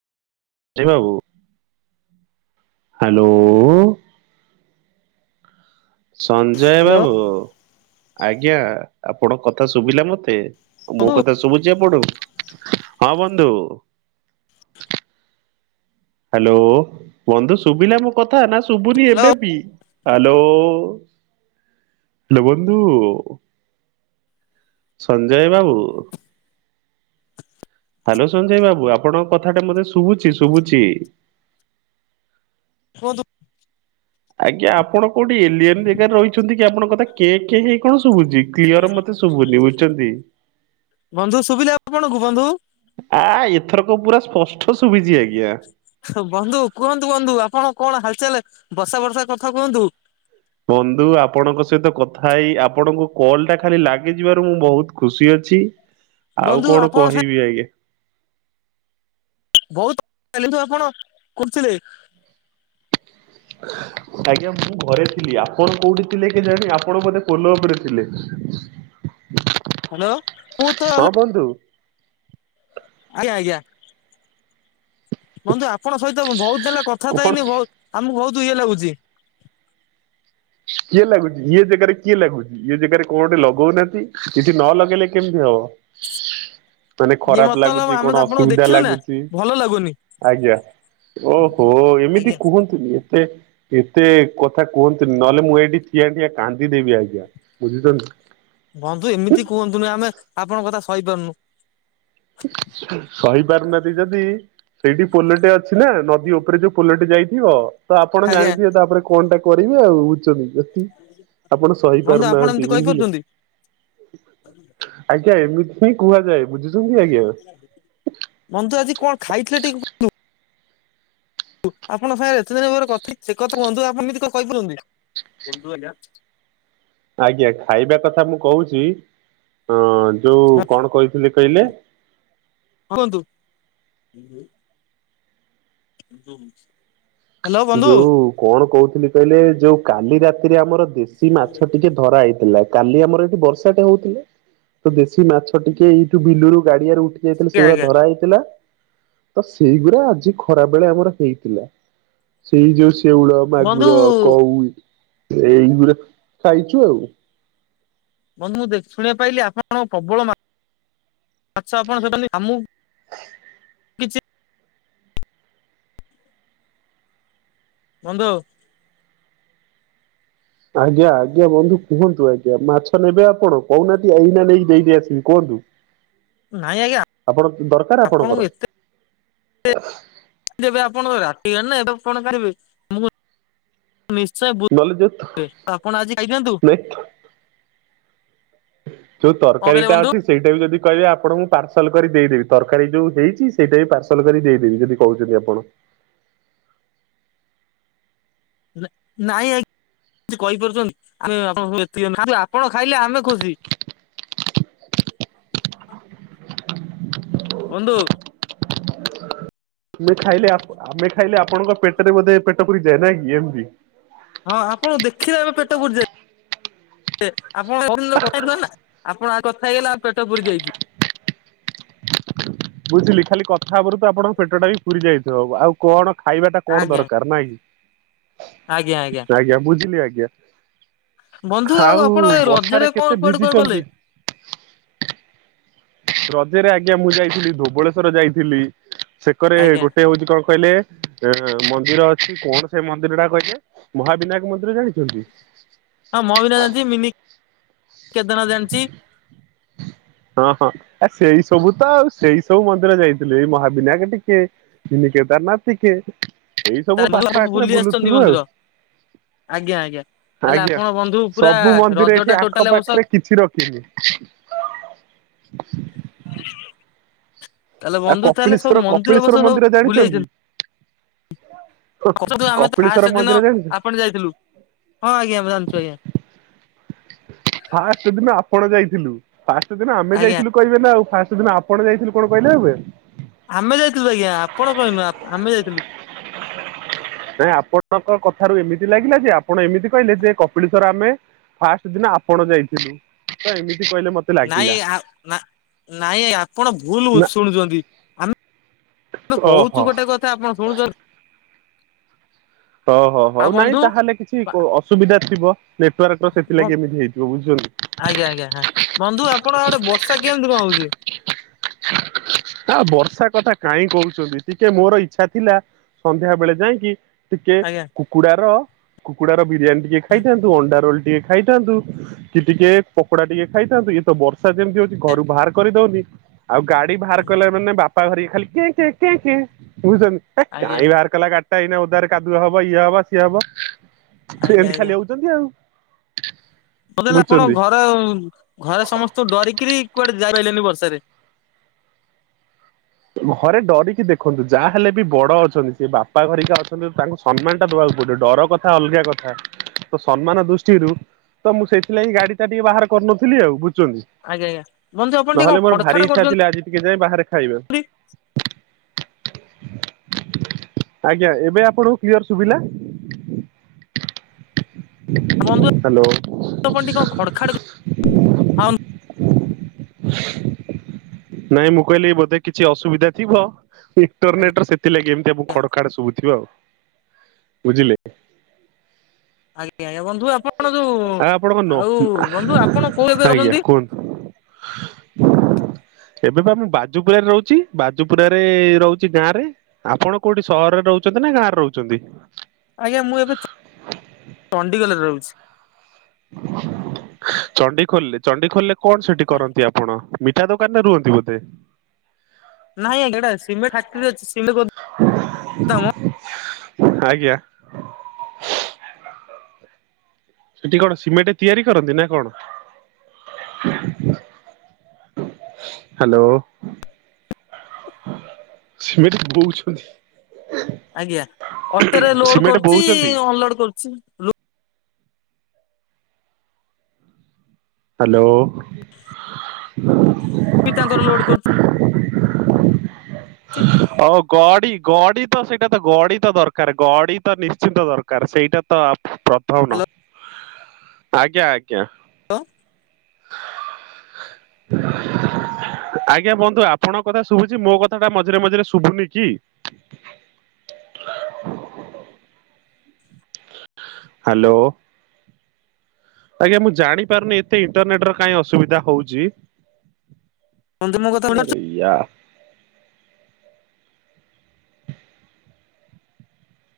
ଏ ବାବୁ। Hello. Sanjay hello ବାବୁ ଆଜ୍ଞା ଆପଣ କଥା ଶୁଭିଲା ମତେ। ମୋ ବନ୍ଧୁ କଥା ଶଭୁଚି ଆପଣଙ୍କୁ? ହଁ ବନ୍ଧୁ। ହ୍ୟାଲୋ ବନ୍ଧୁ ଶୁଭିଲା ମୋ କଥା ନା ଶୁଭୁନି ହ୍ୟାଲୋ ଏବେ ବି? ହ୍ୟାଲୋ ହ୍ୟାଲୋ ବନ୍ଧୁ। ସଞ୍ଜୟ ବାବୁ। ହ୍ୟାଲୋ ସଞ୍ଜୟ ବାବୁ ଆପଣଙ୍କ କଥା ଟା ମତେ ଶୁଭୁଛି ଶୁଭୁଛି। କୁହନ୍ତୁ। ଆଜ୍ଞା ଆପଣ କୋଉଠି ଏଲିଅନ ଜାଗାରେ ରହିଛନ୍ତି କି ଆପଣଙ୍କ କଥା କେ କେ ହେଇ କଣ ଶୁଭୁଛି କ୍ଲିୟର ମତେ ତେ ଶୁଭୁନି ବୁଝୁଛନ୍ତି? ବନ୍ଧୁ ସୁବିଲା ଆପଣଙ୍କୁ ବନ୍ଧୁ? ଆ ଏଥରକ ପୁରା ସ୍ପଷ୍ଟ ଶୁଭିଛି ଆଜ୍ଞା। ବନ୍ଧୁ କୁହନ୍ତୁ ବନ୍ଧୁ ଆପଣ କଣ ହାଲଚାଲ ବର୍ଷା ବର୍ଷା କଥା କୁହନ୍ତୁ? ବନ୍ଧୁ ଆପଣଙ୍କ ସହିତ କଥା ହେଇ ଆପଣଙ୍କୁ କଲ୍ ଟା ଖାଲି ଲାଗିଯିବାରୁ ମୁଁ ବହୁତ ଖୁସି ଅଛି। ଆଉ ବନ୍ଧୁ କଣ ଆପଣ ସାଙ୍ଗେ କହିବି ଆଜ୍ଞା? ବହୁତ କାଲିଠୁ ଆପଣ କରୁଥିଲେ। ହ [inaudible] ଆଜ୍ଞା ମୁଁ ଘରେ ଥିଲି। ଆପଣ କୋଉଠି ଥିଲେ କି ଜାଣି ଆପଣ ବୋଧେ ପୋଲ ଉପରେ ଥିଲେ। [unintelligible] ହ୍ୟାଲୋ ମୁ ତ ହେଲେ କୁହନ୍ତୁ। ଆଜ୍ଞା ଆଜ୍ଞା। ବନ୍ଧୁ ଆପଣ ସହିତ ମୁଁ ବହୁତ ଦିନ ହେଲା କଥାବାର୍ତ୍ତା କଣ ହେଇନି ବହୁତ ଆମକୁ ବହୁତ ଇଏ ଲାଗୁଛି। କିଏ ଲାଗୁଛି ଇଏ ଜାଗାରେ କିଏ ଲାଗୁଛି ଇଏ ଜାଗାରେ କଣ ଗୋଟେ ଲଗଉନାହାନ୍ତି କିଛି ନ ଲଗେଇଲେ କେମିତି ହବ? [unintelligible] ଯଦି ଖରାପ ମତଲବ ଲାଗୁଛି ଆମେ ତ କଣ ଆପଣଙ୍କୁ ଅସୁବିଧା ଦେଖିନୁ ନା ଲାଗୁଛି ଭଲ ଲାଗୁନି ଆଜ୍ଞା ଓହୋ ଏମିତି ଆଜ୍ଞା କୁହନ୍ତୁ ନ୍ତୁନି ଏତେ ଏତେ କଥା କୁହନ୍ତ ନହେଲେ ମୁଁ ଏଇଠି ଠିଆ ଠିଆ କାନ୍ଦିଦେବି ଆଜ୍ଞା ବୁଝୁଛନ୍ତି। ବନ୍ଧୁ ଏମିତି କୁହନ୍ତୁନି ଆମେ ଆପଣଙ୍କ କଥା ସହିପାରୁନୁ। ସହି ପାରୁନାହାନ୍ତି ଯଦି ସେଇଠି ପୋଲଟେ ଅଛି ନା। ନଦୀ ଉପରେ ଯୋଉ ପୋଲଟେ ଯାଇଥିବ। ତ ଆପଣ ଆଜ୍ଞା ଜାଣିଥିବେ ତାପରେ କଣ ଟା କରିବେ ଆଉ ବୁଝୁଛନ୍ତି। ଆପଣ ସହି ବନ୍ଧୁ ଆପଣ ଏମିତି ପାରୁନାହାନ୍ତି ବୁଝିଲେ। କହିପାରୁଛନ୍ତି ଆଜ୍ଞା ଏମିତି ହିଁ କୁହାଯାଏ। ବୁଝୁ ବନ୍ଧୁ ଆଜି କଣ ଖାଇଥିଲେ। ଟିକେ ଆପଣ ସାଙ୍ଗରେ ଏତେ ଦିନପରେ କଥା ସେ କଥା କୁହନ୍ତୁ। ଆପଣ ଏମତି କହିପାରନ୍ତି। ଆଜ୍ଞା ଖାଇବା କଥା ମୁଁ କହୁଛି। ଅ ଯୋଉ ହଁ କଣ କହିଥିଲି କହିଲେ? କୁହନ୍ତୁ। ହୁଁ। ଯୋଉ କଣ କହୁଥିଲି କହିଲେ ଯୋଉ କାଲି ରାତିରେ ଆମର ଦେଶୀ ମାଛ ଟିକେ ଧରା ହେଇଥିଲା। କାଲି ଆମର ଏଇଠି ବର୍ଷାଟେ ହଉଥିଲେ। ତ ଦେଶୀ ମାଛ ଟିକେ ଏଇଠୁ ବିଲୁରୁ ଗାଡିଆରେ ଉଠି ଯାଇ ଆଜ୍ଞା ସେଗୁଡା ଆଜ୍ଞା ଧରା ହେଇଥିଲା। ତ ସେଇଗୁଡା ଆଜି ଖରା ବେଳେ ଆମର ହେଇଥିଲା। ସେଇ ଯୋଉ ଶେଉଳ ବନ୍ଧୁ ମାଗୁର କଉ ଏଇଗଡା ଖାଇଛୁ ଆଉ। ବନ୍ଧୁ ମୁଁ ଶୁଣିବା ପାଇଲି ଆପଣ ପ୍ରବଳ ମାଛ ମାଛ ଆପଣ ସେ ଆମୁ ବନ୍ଧୁ। ଆଜ୍ଞା ଆଜ୍ଞା ବନ୍ଧୁ କୁହନ୍ତୁ ଆଜ୍ଞା ମାଛ ନେବେ ଆପଣ କହୁନାହାନ୍ତି ଏଇନା ନେଇକି ଦେଇଦେଇ ଆସିବି କୁହନ୍ତୁ। ନାଇଁ ଆଜ୍ଞା ଆପଣ ଦରକାର ଆପଣଙ୍କୁ ଆପଣଙ୍କର। ଯେବେ ଆପଣଙ୍କ ରାତି ହେଲେ ନା ଏବେ ଆଉ କଣ ଖାଇବେ? ନହେଲେ ଯୋଉ ନିଶ୍ଚୟ ଆପଣ ଆଜି ଖାଇଥାଅନ୍ତୁ। ନାଇଁ ଯୋଉ କଣ ତରକାରୀ କହିଲେ ଟା ବନ୍ଧୁ? ଅଛି। ସେଇଟା ବି ଯଦି କହିବେ ଆପଣଙ୍କୁ ପାର୍ସଲ କରି ଦେଇଦେବି। ତରକାରୀ ଯୋଉ ହେଇଛି ସେଇଟା ବି ପାର୍ସଲ କରି ଦେଇଦେବି। ଯଦି କହୁଛନ୍ତି ଆପଣ। ନାଇଁ ଆଜ୍ଞା। ଆପଣ ଖାଇଲେ ଆମେ ଖୁସି। ବନ୍ଧୁ। ଆମେ ଖାଇଲେ ଆମେ ଖାଇଲେ ଆପଣଙ୍କ ପେଟରେ ବୋଧେ ପେଟ ପୁରିଯାଏ ନାଁ କି ଏମିତି। ହଁ ଆପଣ ଦେଖିଲେ ଏବେ ପେଟ ପୂରିଯାଏ। ଆପଣ କହି ନା। ଆପଣ ଆଉ କଥା ହେଇଗଲା ଆ ପେଟ ପୁରି ଯାଇଛି। ବୁଝିଲି ଖାଲି କଥା ହେବରୁ ତ ଆପଣଙ୍କ ପେଟ ଟାବି ପୁରି ଯାଇଥିବ ଆଉ। କଣ ଖାଇବା ଟା କଣ ଆଜ୍ଞା ଦରକାର ନାଇଁ କି। ଆଜ୍ଞା ବୁଝିଲି ଆଜ୍ଞା। ବନ୍ଧୁ ଆଉ ଆପଣ ଏ ବର୍ଷା ରଜରେ ରେ କଣ କେତେ କୁଆଡେ କୁଆଡେ ଗଲେ? ଭିଜିଛନ୍ତି? ରଜରେ ଆଜ୍ଞା ମୁଁ ଯାଇଥିଲି ଧୋବଳେଶ୍ୱର ଯାଇଥିଲି। ସେକରେ ଆଜ୍ଞା ଗୋଟେ ହଉଛି କଣ କହିଲେ? ଏ ମନ୍ଦିର ଅଛି। କଣ ସେ ମନ୍ଦିର ଟା କହିଲେ? ମହାବିନାୟକ ମନ୍ଦିର ଜାଣିଛନ୍ତି। ହଁ ମହାବିନାୟକ ଜାଣିଛି। ମିନି କେଦାରନାଥ ଜାଣିଛି। ହଁ ହଁ ଆ ସେଇ ସବୁ ତ ଆଉ ସେଇ ସବୁ ମନ୍ଦିର ଯାଇଥିଲୁ। ଏଇ ମହାବିନାୟକ ଟିକେ ମିନି କେଦାରନାଥ ଟିକେ। ଏଇ ସବୁ ତାହେଲେ ବନ୍ଧୁ ପାଖ ପାଖରେ ବୁଲି ଆସିଛନ୍ତି ବୁଲୁଥିଲୁ ଆଉ। ମନ୍ଦିର। ଆଜ୍ଞା ଆଜ୍ଞା। ତାହେଲେ ଆଜ୍ଞା ଆପଣ ବନ୍ଧୁ ପୁରା ସବୁ ମନ୍ଦିର ରଜ ଏଠି ଟା ଆଖ ଟୋଟାଲ ଆବଶ୍ୟକ। ପାଖରେ କିଛି ହୁଁ। ତାହେଲେ ଆ ବନ୍ଧୁ ତାହେଲେ ସବୁ କପିଳେଶ୍ଵର ମନ୍ଦିର ଏ ବର୍ଷ କପିଳେଶ୍ୱର ସବୁ ମନ୍ଦିର ବୁଲି ଜାଣିଛନ୍ତି। ତୁ ଆମେ କପିଳେଶ୍ଵର ଫାଷ୍ଟ ଦିନ ମନ୍ଦିର ଜାଣିଛ ଆପଣ ଯାଇଥିଲୁ। ହଁ ଆଜ୍ଞା ଜାଣିଛୁ ଆଜ୍ଞା। ଫାଷ୍ଟ ଦିନ ଆପଣ ଯାଇଥିଲୁ। ଫାଷ୍ଟ ଦିନ ଆମେ ଆଜ୍ଞା। ଯାଇଥିଲୁ। କହିବେ ନା ଆଉ ଫାଷ୍ଟ ଦିନ ଆପଣ ଯାଇଥିଲୁ କଣ କହିଲେ ଏବେ। ଆମେ ଯାଇଥିଲୁ ଆଜ୍ଞା। ଆପଣ କହିନୁ ଆମେ ଯାଇଥିଲୁ। ନାଇଁ ଆପଣଙ୍କ କଥାରୁ ଏମିତି ଲାଗିଲା ଯେ ଆପଣ ଏମିତି କହିଲେ ଯେ କପିଳେଶ୍ୱର ଆମେ ଫାଷ୍ଟ ଦିନ ଆପଣ ଯାଇଥିଲୁ। ତ ଏମିତି କହିଲେ ମତେ। ନାଇଁ ଲାଗିଲା ଆ ନା ନାଇଁ ଆପଣ ଭୁଲ ନା ବୁଝୁ ଶୁଣୁଛନ୍ତି। ଆମେ କହୁଛୁ ଓହୋ। ଗୋଟେ କଥା ଆପଣ ଶୁଣୁଛନ୍ତି ଓହୋ ଆଉ ହଉ ନାଇଁ ବନ୍ଧୁ ତାହେଲେ କିଛି ଅସୁବିଧା ଥିବ ନେଟୱାର୍କ ର ସେଥିଲାଗି ଏମିତି ହେଇଥିବ ବୁଝିଲକି ଆଜ୍ଞା ଆଜ୍ଞା ବନ୍ଧୁ ଆପଣ ଆଡେ ବର୍ଷା କେମିତି କଣ ହଉଛି? ଆ ବର୍ଷା କଥା କାହିଁ କହୁଛନ୍ତି ଟିକେ ମୋର ଇଚ୍ଛା ଥିଲା ସନ୍ଧ୍ୟା ବେଳେ ଯାଇକି ଟିକେ ଆଜ୍ଞା କୁକୁଡାର କୁକୁଡାର ବିରିୟାନୀ ଟିକେ ହୁଁ ଖାଇଥାନ୍ତୁ ଅଣ୍ଡା ରୋଲ ଟିକେ ଖାଇଥାନ୍ତୁ କି ଟିକେ ପକୋଡା ଟିକେ ଖାଇଥାନ୍ତୁ ଇଏ ତ ବର୍ଷ ସା ଯେମିତି ହଉଛି ଘରୁ ବାହାର କରିଦଉନି ଆଉ ଗାଡି ବାହାର କଲେ ମାନେ ବା ପା ଧରିକି ଖାଲି କେ କେ କେ କେ ହୋଇଛନ୍ତି ହେ ଆଜ୍ଞା କାଇଁ ଭାର କାଲା ଗାଡଟା ଏଇନା ଓଧାରେ କାଦୁଅ ହବ ଇଏ ହବ ସିଏ ହବ ଥୁ ଆଜ୍ଞା ଏମିତି ଖାଲି ହଉଛନ୍ତି ଆଉ। [unintelligible] ଲେ ଆପଣ ବୁଝୁଛନ୍ତି। ଘରେ ଘରେ ସମସ୍ତଙ୍କୁ ଡରିକିରି କୁଆଡେ ଯାଇପାଇଲେନି ବର୍ଷାରେ ଘରେ ଡରିକି ଦେଖନ୍ତୁ ଯାହା ହେଲେ ବି ବଡ ଅଛନ୍ତି ସେ ବାପା ଭାରିକା ଅଛନ୍ତି ତାଙ୍କୁ ସମ୍ମାନ ଟା ଦବାକୁ ପଡିବ ଡର କଥା ଅଲଗା କଥା ତ ସମ୍ମାନ ଦୃଷ୍ଟିରୁ ତ ମୁଁ ସେଇଥିଲାଗି ଗାଡି ଟା ଟିକେ ବାହାର କରିନଥିଲି ଆଉ ବୁଝୁଛନ୍ତି ଆଜ୍ଞା ଆଜ୍ଞା ବନ୍ଧୁ ଆପଣ ଟିକେ କଣ ଖଡ ଖାଡ କରୁଛନ୍ତି। କେ ଯାଇ ବାହାରେ ଖାଇବେ। ଆଜ୍ଞା ଏବେ ଆପଣଙ୍କୁ କ୍ଲିଅର ଶୁଭିଲା ବନ୍ଧୁ ହ୍ୟାଲୋ ଆ ଆପଣ ଟିକେ କଣ ଖଡ ଖାଡ କ ନାଇଁ ମୁଁ କହିଲି ବୋଧେ କିଛି ଅସୁବିଧା ଥିବ। ଆଜ୍ଞା ଇଣ୍ଟରନେଟରେ ସେଥିଲାଗି ଏମତି ଆମ ଆଜ୍ଞା ଖଡ ଖାଡ ଶୁଭୁଥିବ ଆଉ ବୁଝିଲେ। ଆଜ୍ଞା ଆଜ୍ଞା ବନ୍ଧୁ ଆପଣ ଯୋଉ ଆଉ ଆପଣଙ୍କ ନ ଆଉ ବନ୍ଧୁ ଆପଣ କୋଉ ଏବେ ରହନ୍ତି? [inaudible] ଏବେ ବା ମୁଁ ବାଜୁପୁରରେ ରହୁଛି ବାଜୁପୁରାରେ ରହୁଛି ଗାଁ ରେ ଆପଣ କୋଉଠି ସହରରେ ରହୁଚନ୍ତି ନା ଗାଁରେ ରହୁଚନ୍ତି? ଆଜ୍ଞା ମୁଁ ଏବେ ଚ ଚଣ୍ଡିଗଲରେ ରହୁଛି। ଚଣ୍ଡିଖୋଲଲେ ଚଣ୍ଡିଖୋଲରେ କଣ ସେଠି କରନ୍ତି ଆପଣ? ମିଠା ଦୋକାନରେ ରୁହନ୍ତି ବୋଧେ? ନାଇଁ ଆ ଏଟା ସିମେ ଫାକ୍ଟ୍ରି ରେ ଅଛି ସି [inaudible] ଆଜ୍ଞା ସେଠି କଣ ସିମେଣ୍ଟ ତିଆରି କରନ୍ତି ନା କଣ? ହ୍ୟାଲୋ ସେମିତି କହୁଚନ୍ତି ଆଜ୍ଞା ଅଟୋରେ ଲୋଡ ସିମେଣ୍ଟ କରୁଛି ବୋହୁଛନ୍ତି? ଅଲୋଡ କରୁଛି। ହ୍ୟାଲୋ ପି ତାଙ୍କର ଲୋଡ କରୁ ହଉ ଗଡି ଗଡ଼ି ତ ସେଇଟା ତ ଗଡି ତ ଦରକାର ଗଡି ତ ନିଶ୍ଚିନ୍ତ ଦରକାର ସେଇଟା ତ ଆଉ ପ୍ରଥମ ନ ଆଜ୍ଞା ଆଜ୍ଞା ଲୋ ଆଜ୍ଞା ବନ୍ଧୁ ଆପଣଙ୍କ କଥା ଶୁଭୁଛି ମୋ କଥା ଟା ମଝିରେ ମଝିରେ ଶୁଭୁନି କି? ହ୍ୟାଲୋ ଆଜ୍ଞା ମୁଁ ଜାଣିପାରୁନି ଏତେ ଇଣ୍ଟରନେଟ ର କାଇଁ ଅସୁବିଧା ହଉଛି? ବନ୍ଧୁ ମୋ କଥା ଆରେ ୟାର